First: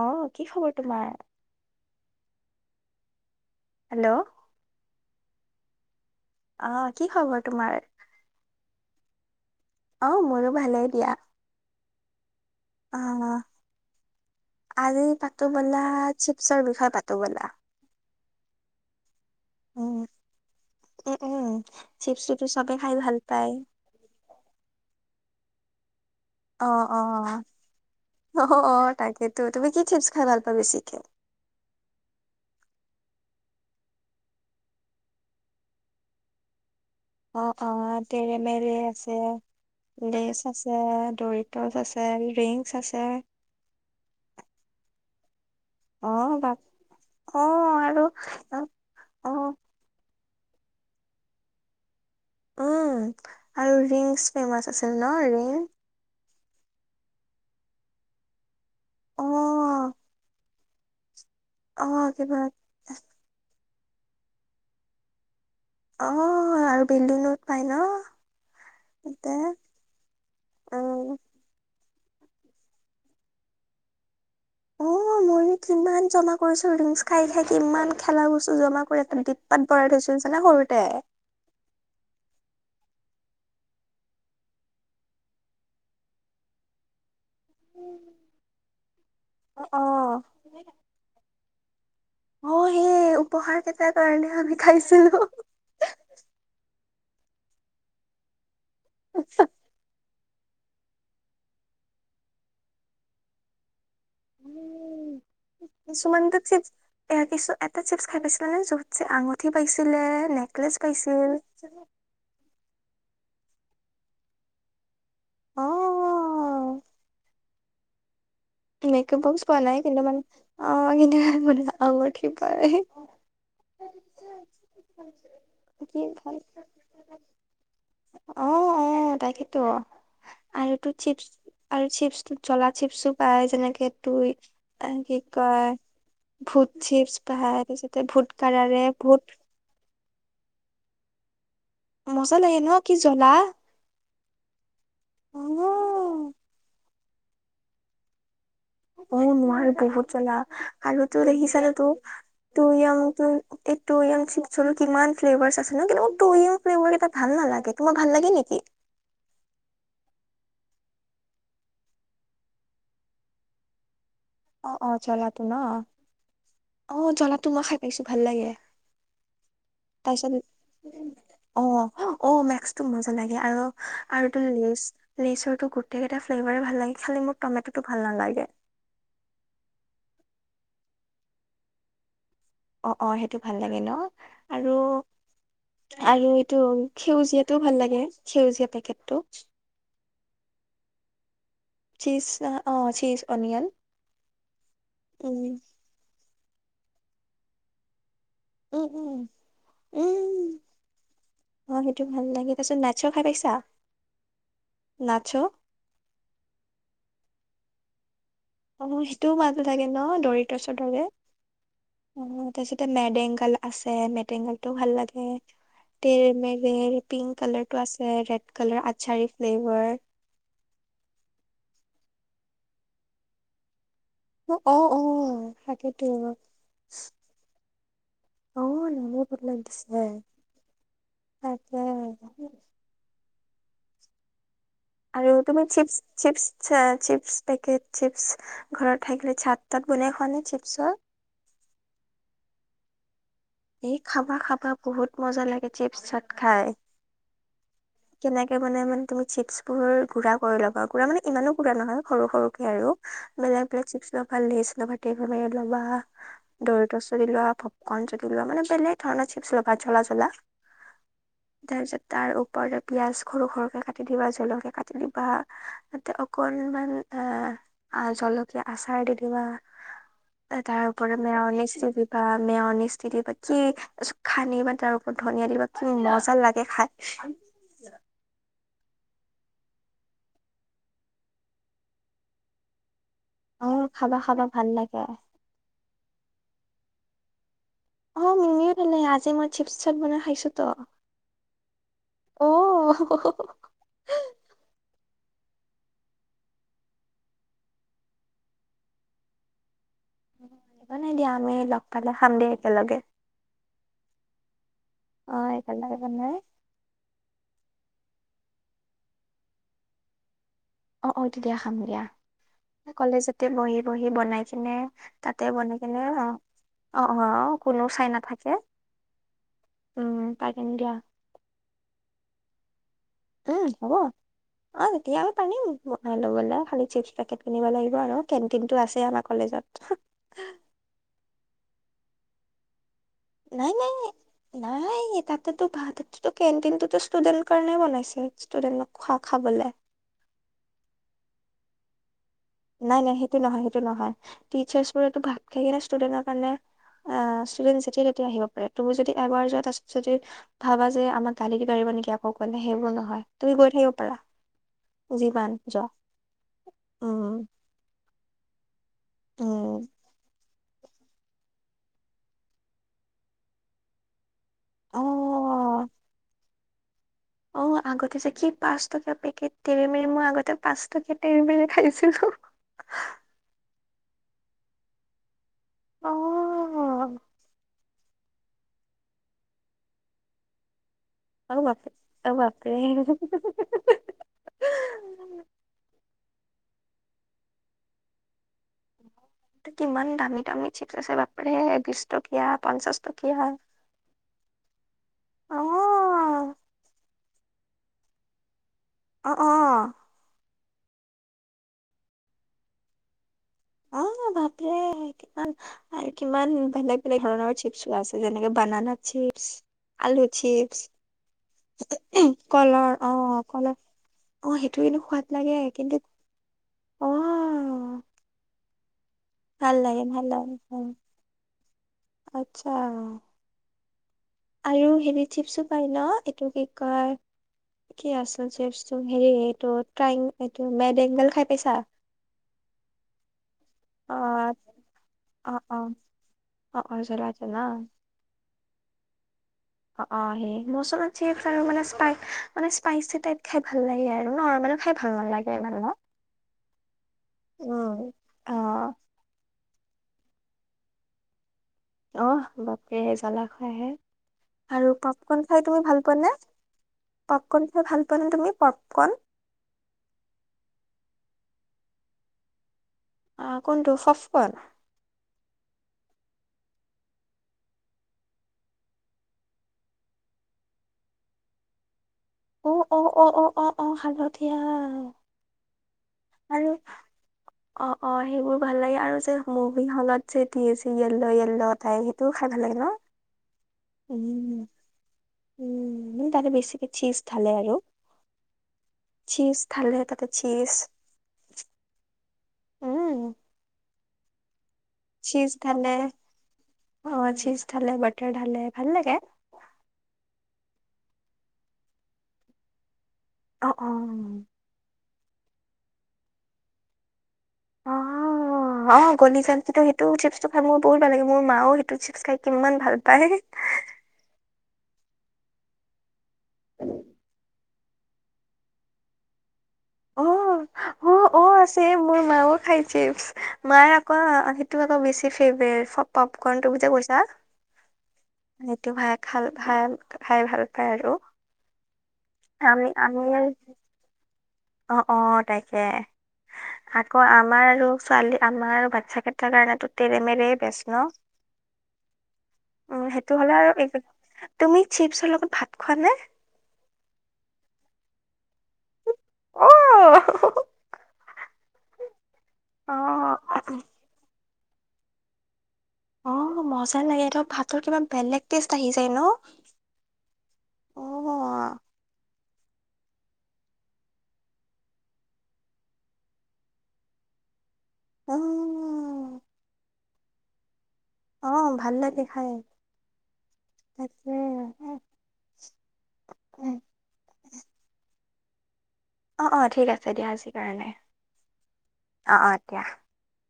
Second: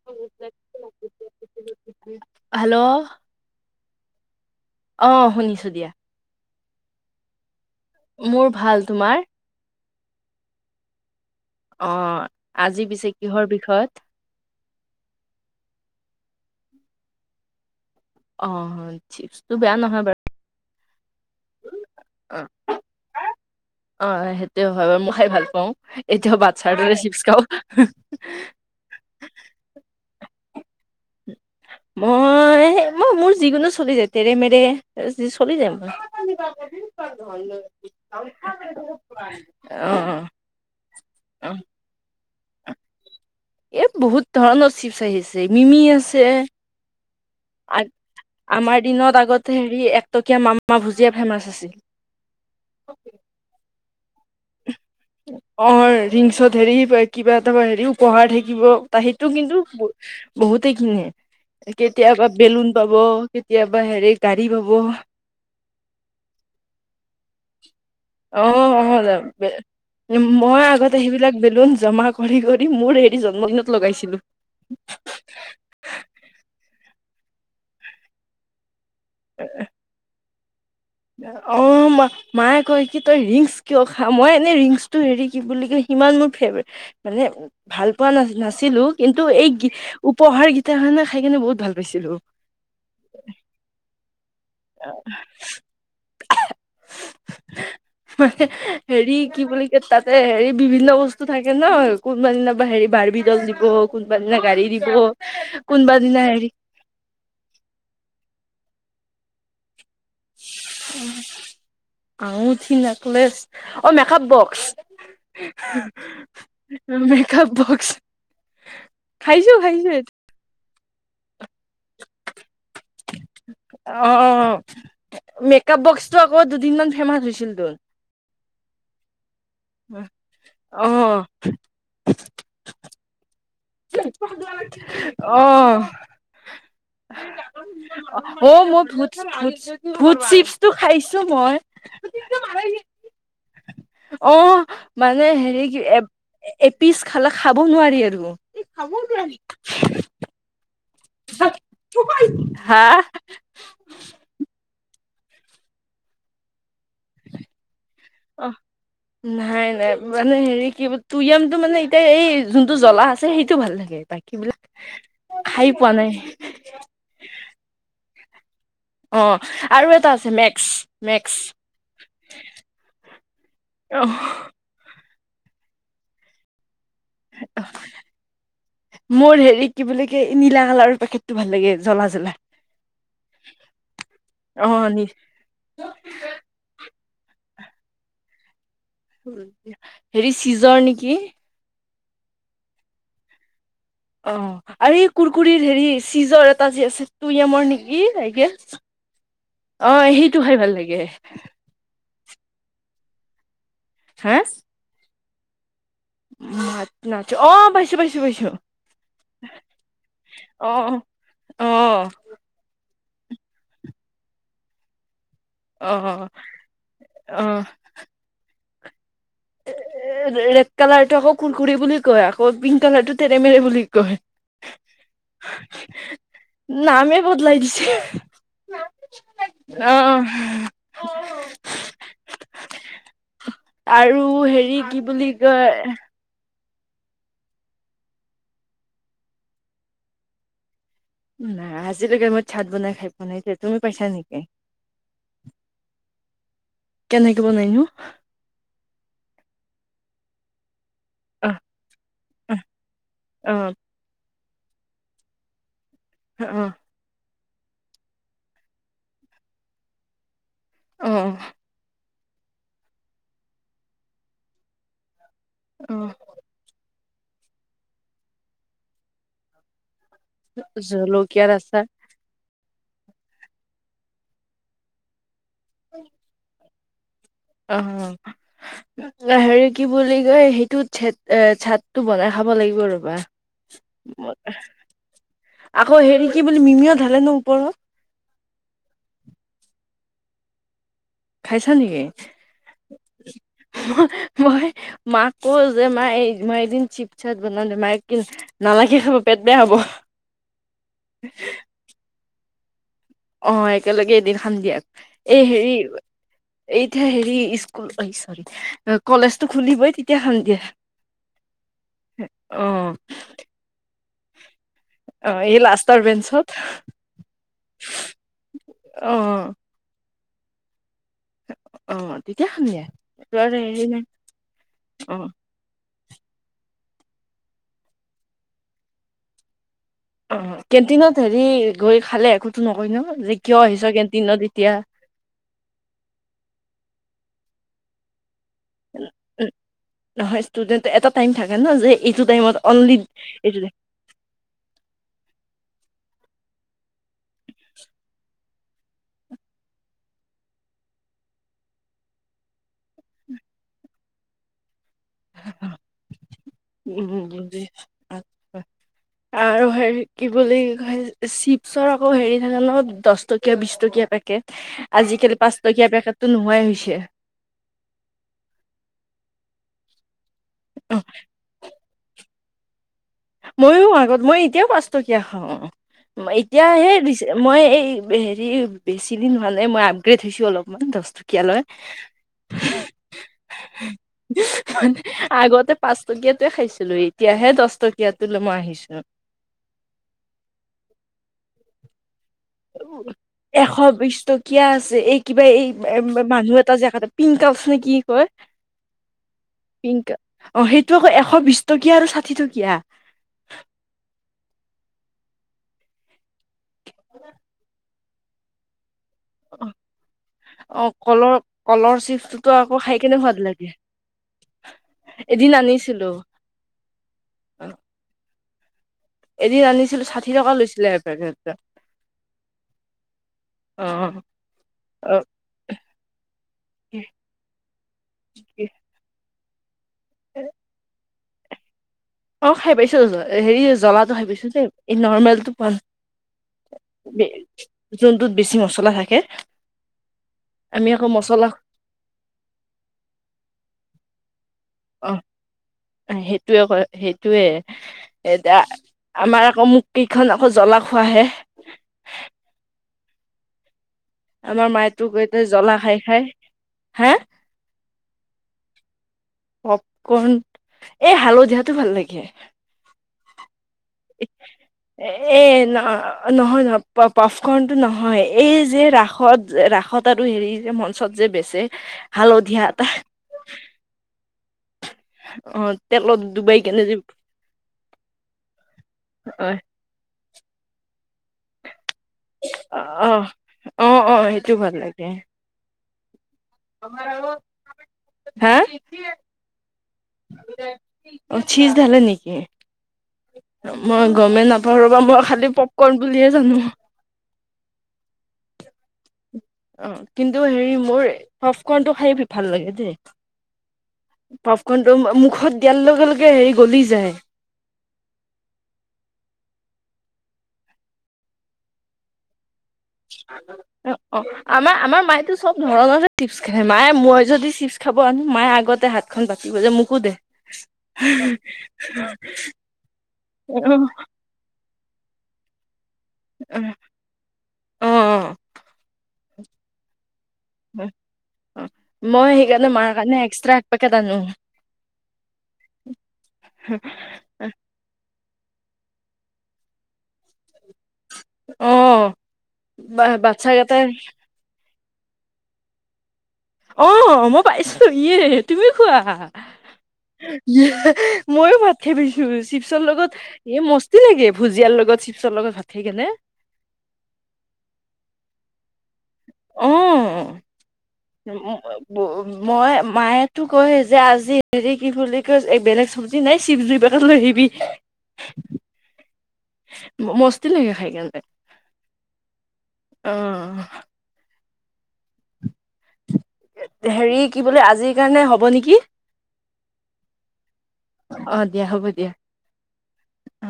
আহ', কি খবৰ তোমাৰ? হেল্ল'। হেল্ল'। অ, শুনিছো দিয়া। অ', কি খবৰ তোমাৰ? মোৰ ভাল। তোমাৰ? অ, মোৰো ভালে দিয়া। অ। আজি অ পিছে কিহৰ বিষয়ত? আজি পাতো বলা, চিপছৰ বিষয়ে পাতো বলা। অ, হয়। চিপছটো বেয়া উম নহয় বাৰু। উম উম অ, চিপছটোতো চবে খাই ভাল পায় অ সেইটোয়ে হয় মই খাই ভাল পাওঁ। এতিয়াও অ, বাচ্ছাৰ দৰে অ, চিপছ খাওঁ অ, অ তাকেইেতো তুমি কি চিপছ খাই ভাল পোৱা বেছিকে? মই, মই মোৰ যিকোনো চলি যায়। তেৰেমেৰে চলি যায় মোৰ। অ অ তেৰেমেৰি আছে, অ অ লেচ আছে, দৰিত্চ আছে ড্ৰিংস্ক আছে এ বহুত ধৰণৰ চিপ চ আহিছে। জেমিমি অ আছে বাপ অ আ আৰু আমাৰ দিনত অ আগতে হেৰি। টকীয়া মামা ভুজিয়া ফেমাচ আছিল। উম আৰু ৰিং। ফেমছা আছিল ন ৰিং। অ ৰিংছত হেৰি কিবা এটা হেৰি উপহাৰ থাকিব। ত সেইটো কিন্তু অ ব বহুত। তিখিনিয়ে। অ কেতিয়াবা কিবা বেলুন পাব কে। কেতিয়াবা হেৰি গাড়ী পাব। অ আৰু বেলুনো পাই ন অ অ তাতে। মই আগতে উম সেইবিলাক বেলুন। জমা কৰি কৰি মোৰ হেৰি জন্মদিনত লগাইছিলোঁ। অ মই কিমান জমা কৰিছো ৰিংচ খাই খাই কিমান খেলা বস্তু জমা কৰি ৰা। ডিবাত ভৰাই থৈছিলোঁ। পালা সৰুতে। অ ম মায়ে কয় কি তই ৰিংচ্ কিয় খা মই এনেই ৰিংছটো হেৰি কি বুলি কয় সিমান মোৰ ফেভিৰেদ। মানে ভাল পোৱা নাছিলো কিন্তু এই গি অ উপহাৰ গেইটা কাৰণে খাই কিনে বহুত ভাল পাইছিলো। অ সেই উপহাৰ কেইটাৰ কাৰণে আমি খাইছিলো। মানে। হেৰি কি বুলি কয় তাত। হেৰি বিভিন্ন বস্তু থাকে ন কোনা হেৰি বাৰ্বীডল দিব। কোনোব দিনা গাড়ী দিব কোনবা দিনা কিছুমানতো হেৰি। মানে য'ত যে আঙঠি পাইছে। উ আঁঙঠি নেকলেচ। অ মেকআপ বক্স। অ মেকআপ। বক্স। মেকআপ বক্স খাইছো পোৱা নাই খাইছো কিন্তু এইটো মানে। অ কেতিবা মানে আঁঙঠি পাই হে। অ মেকআপ কি বক্সটো ভাল আকৌ দুদিনমান ফেমাচ হৈছিল তোৰ। অ অ তাকে। ত' অ আৰু চিপছ আৰু চিপছ জ্বলা চিপছো আ তেনেকে তুই কি অ কয় ভূত চিপছ পাই তাৰ পিছতে ভূত অ কাৰাৰে মই ভূত ভূত চিপছটো খাইছো মজা লাগে ন মই কি জ্বলা [unintelligible] অঁ মানে অ হেৰি কি এ - এপিচ খালে খাব নোৱাৰি আৰু। অ নোৱাৰে বহুত জ্বালা। আৰু তো দেখিছানে তো, তু‌ হা ইয়ম টো‌ এই‌ তু ইয়ম চিপছৰ কিমান ফ্লেভাৰ্চ আছে ন' কিন্তু মোৰ তু‌ ইয়ম [unintelligible] মোক এটা ভাল নালাগে তোমাক ভাল লাগে নেকি? নাই নাই মানে হেৰি কি [unintelligible] তু য়ামটো মানে এতিয়া এই যোনটো জ্বলা আছে সেইটো ভাল লাগে তাক [unintelligible] বিলাক অ অ জ্বলাটো ন খাই পোৱা নাই। অ' জ্বলা টো মই খাই পাইছো। ভাল লাগে। অ আৰু এটা আছে তাৰপিছত, মেক্স মেক্স অ', অ' মেক্সটো মজা লাগে আৰু অ আৰুটো লেচ‌ লেইচৰটো গোটেই কেটা ফ্লেভাৰে ভাল লাগে। খালি মোৰ তমেট'টো ভাল নালাগে। মোৰ হেৰি কি বুলি কয় নীলা কালাৰৰ পেকেটটো ভাল লাগে, জ্বলা জ্বলা। অ' অ' সেইটো ভাল লাগে ন' অ আৰু নি - আৰু এইটো সেউজীয়াটো ভাল লাগে। সেইজীয়া পে হেৰি চিজৰ নেকি? চীজ নহ অ' চীজ অনিয়ন। অহ, আৰু এই উম, কুৰকুৰিৰ হেৰি চীজৰ এট টা যে আছে তু য়ামৰ নেকি? এই [unintelligible] উম, উম, অ' সেইটো উম। খাই ভাই লাগে। অ', সেইটো ভাল লাগে, তাৰপিছত না'চো খাই পাইছা? হা? না'চো? না- না'চো অ' পাইছো পাইছ অ' সেইটোও [unintelligible] থাকে ন', অ ডৰিতছত থাকে। অ অ' তাৰপিছত তে মেডেংগল আছে। মেডেংগল টোও ভাল লাগে। অ তেৰে মেৰে পিংক কালাৰটো আছে, ৰেড কালাৰ আৎ চাৰি - এ ৰেড কালাৰটো আকৌ কুৰকুৰী বুলি কয় আকৌ পিংক কালাৰ টো তেৰে মেৰে বুলি কয়। অ অ তাকেতো নামে বদলাই দিছে, নামে বদলাই দিছে, অহ, অহ। তাকে আৰু। ত হেৰি। কি বুলি আৰু তুমি কয় chips chips. Chips packet chips ঘৰত থাকিলে চাত তাত বনাই খোৱা নাই চিপছৰ? নাই আজিলৈকে মই চাত বনাই খাই পোৱা নাই তুমি এই পাইছা খাবা নেকি খাবা বহুত মজা লাগে চিপচত খাই। কেনেকে বনাইনো কেনেকে মানে মানে তুমি চিপছ বোৰ গোৰা কৰি ল'বা। পুৰা মানে ইমানো অহ পুৰা নহয় সৰু সৰুকে আৰু অহ বেলেগ বেলেগ চিপ। লেইছ লবা টেইক এ বাইত লবা। দৰিতচ [inaudible] পপকৰ্ন মানে বেলেগ ধৰণৰ চিপ লবা জ্বলা জ্বলা। অহ অহ তাৰ পিছত তাৰ ওপৰতে পিয়াঁজ সৰু সৰুকে কাটি দিবা জলকীয়া কাটি দিবা। অহ তাতে অকনমান এ জলকীয়া আচাৰ দি দিবা। তাৰ ওপৰত জলকীয়াৰ আচাৰ মেওনিচটো দিবা মেওনিচ [unintelligible] খানিবা তাৰ ওপৰত। ধনিয়া দিবা কি মজা লাগে খাই। অ। হেৰি কি বুলি কয়, সেইটো এ চাতটো বনাই খাব লাগিব ৰ'বা। অঁ খাবা খাবা ভাল লাগে। আকৌ হেৰি কি বুলি মিমিয়ও ঢালে ন ওপৰত। অ মিমিও ধালে আজি মই চিপ চপ বনাই খাইছো তো। খাইছা নেকি? অ মই [unintelligible] মাক ক যে মা মই এদিন চিপ চাট বনাওঁ দে মায়ে কি নালাগে খাব পেট বেয়া হ'ব। সিমানে দিয়া আমি লগ পালে খাম দিয়া। একেলগে। অ একেলগে এদিন খাম দিয়া অ এই হেৰি একেলগে বনাই এতিয়া হেৰি স্কুল আহিছ কলেজটো খুলিবই তেতিয়া খাম দিয়া। অ -অ তেতীয়া খাম দিয়া অ কলেজতে বহি- বহি। সি বনাই কিনে অ তাতে এই বনাই লাষ্টৰ কিনে অ- বেঞ্চত অ- অ কোনো চাই নাথাকে অ উম। ত কেন দিয়া। অ তেতিয়া খাম দিয়া। উম হেৰি হ'ব নাই অ হিতিয়া পাৰিম। বনাই লবলে খাল চিপছ পেকেট কিনিব লাগিব আৰু কেণ্টিন টো আছে আমাৰ কলেজত। অ কেণ্টিনত হেৰি গৈ খালে একোতো নকয় ন। যে কিয় নাই আহিছ -নাই কেণ্টিনত এতিয়া -নাই তাততেতো ভাত কেনটিনটো ষ্টুডেট। কাৰণে বনাইছিল। উ নহয় ষ্টুডেট এটা টাইম থাকে। থাকে নহ যে এইটোত। নাই- নাই সেইটো নহয় সেইটো নহয় টিচাৰ্চ বোৰে ভাত খাই। ষ্টুডেনৰ কাৰণে। অ সুৰেন চেতিয়া কেতিয়া আহিব? তুমি যদি এবাৰ যোৱা তাৰ পিছত যদি ভাবা যে আমাৰ গালি পাৰিব নেকি আকৌ গলে সেইবোৰ নহয় তুমি গৈ থাকিব পাৰা। যিমান যোৱা উম [unintelligible] আৰু উম হেৰি কি বুলি। চিপছৰ আকৌ হেৰি থাকে ন দহ টকীয়া বিশ টকীয়া পেকেট। অ আজিকালি পাঁচ টকীয়া পেকাততো নোহোৱাই হৈছ- ছে। অ আগতে যে কি পাঁচ টকা পেকেট তেৰে মেৰে মই আগত। পাঁচ টকীয়া তেৰে মেৰে খাইছিলো। ময়ো আগত মই এতিয়াও পাঁচটকীয়া খাওঁ। অ এতিয়া সে ৰিচ মই এই। হেৰি বেছি দিন হোৱা নাই মই আপগ্ৰেড হৈছো অলপমান দছ। কীয়া অ লৈ বাপৰে অ বাপৰে আগতে পাঁচটকীয়াতয়ে খাইছ- লৈ এতিয়াহে দছ টকী- ইয়াত তোলে মই আহি। কিমান দামী- দামী চিপ আছে বাপ্ৰে। এশ বিশ টকীয়া আছে এই কিবা এই অ মানুহ এটা যে পিং। কাফ নে কি কয়। অ অ। পিংক অ সেইটো আকৌ এশ বিশ টকীয়া আৰু ষাঠি টকীয়া। অ ভাপৰে কিমান। কিমান বেলেগ বেলেগ ধৰণৰ চিপছ আছে। যেনেকে বনানা। চিপছ আলু, অ কলৰ কলৰ চিপছ চিপছটোতো আকৌ খাই কলৰ, কেনে সোৱাদ অ কল লাগে আহ সেইটোৱে সোৱাদ এদিন লাগে কিন্তু আনিছিলো অ অহ এদিন আনিছিলো ষাঠি টকা অ লৈছিলে এপেট টা। আচ্ছা অ আৰু অ হেৰি চিপছো পাই ন? এইটো কি কয় কি আছিল চিপছটো হেৰি ত'ত তাইং মেডেংগল খাই পাইছা? অ খাই পাইছো। হেৰি জলাটো অ খাই পাইছো দেই। এই নৰ্মেলটো অ পোৱা অ অ অ জ্বলা নাই। জ্বলা জোনটোত বেছি মছ জ্বলা থাকে। অ, অ। সেই আমি আকৌ মচলাত মছলা আৰু মানে মানে স্পাই স্পাইচি টাইপ খাই ভাল লাগে আৰু। নৰ্মেল খাই অ ভাল নালাগে ইমান ন। সেইটোৱে ক সেইটোৱে উম। এতিয়া অ', আমাৰ আকৌ মোক কেইখন আকৌ জ্বলা খোৱাহে অ বাপৰে জ্বলা খোৱা হে। আমাৰ মায়েটো গোটে জ্বলা খাই পোৱা খাই নে? হা পপকৰ্ন খাই ভাল পোৱা নে তুমি পপকৰ্ন? পপকন এই হালধিয়া টো ভাল লাগে। অ। কোনটো সফল? অ নহয় নহয়। প পফকণটো নহয় এই যে ৰাসত ৰাসত আৰু হেৰি যে মঞ্চত যে বেছে। অ-অ-অ-অ-অ। হালত ধিয়া অ তেলত ডুবাই আৰু কেনে যে অ, অ সেইবোৰ ভাল লাগে আৰু যে অ মুভি হল [unintelligible] য়েল্লো য়েল্লো তাই সেইটোও খাই ভাল লাগে ন? অ অ অ সেইটো উম, ভাল লাগে উম। তাতে বেছিযে চিজ থালে আৰু হা চিজ ধালে তাতে চিছ অ চিজ ধালে নেকি? মই গমে নাপ চীজ ঢালে। অ। চীজ ঢালে, বাটাৰ ঢালে। ভাল লাগে। অ কিন্তু হেৰি মোৰ পফকণটো খাই ভাল লাগে দেই। অ', অ'। পফকনটো মো মোক ষধ দিয়াৰ লগে লগে হেৰি গলি যায়। অ অ গলি যাই কিন্তু সেইটো চিপছটো খাই মোৰ বহুত ভাল লাগে। মোৰ মাও সেইটো চিপছ খায়। কিমান ভাল পায়। অ অ আমাৰ, আমাৰ মাইতো চব ধৰণৰ যে চিপছ খায়। মায়ে মই যদি চিপছ খাব অনো, মায় আগতে হাতখন বাচ কি বজে মকো দে অ'। অ', অ' আছে মোৰ মাও [unintelligible] অহ। টো আক বেছি ফেব্ৰেদ পপকন তটো বু যে কৈছা। অ সেইটো ভাইক খাল ভাইল। খাই ভাল পায় আৰু। মই সেইকাৰনে মাৰ কাৰণে এক্সট্ৰা এক পাকেট আনো। অহ তাকে। আকৌ আমাৰ আৰু ছোৱালী আমাৰ বাচ্ছা কেইটাৰ কাৰনেতো তেৰেমেৰে বেষ্ট ন? অহ উম, সেইটো বা-বাচ্ছা হ'লে কেইটাই আৰু তুমি চিপছৰ লগত ভাত খোৱা নে? অহ মই পাইছো। ইয়ে তুমিও খোৱা? অ', ইয়েহ মইও ভাত পাইচ। উ চিপচৰ লগত অ', এ মস্তি লাগে। ভুজিয়াৰ লগত চিপছৰ লগত ভাত খাই কেনে অহ মজা লাগে ন? ভাতৰ কিবা বেলেগ টেষ্ট আহি যায় ন? অ অহ মই মায়েতো কয় যে আজি হেৰি কি বুলি কয় এই বেলেগ চব্জি নাই চিপছ দুইপাকেত লৈ আহিবি। উম, মস্তি লাগে খাই কেন। অহ, ভাল লাগে খাই। তাকে হেৰি কি বুলে আজিৰ কাৰণে হ'ব হ'ব নেকি? অহ-অহ ঠিক আছে দিয়া আজিৰ কাৰণে। অ দিয়া হ'ব দিয়া অহ দিয়া। অ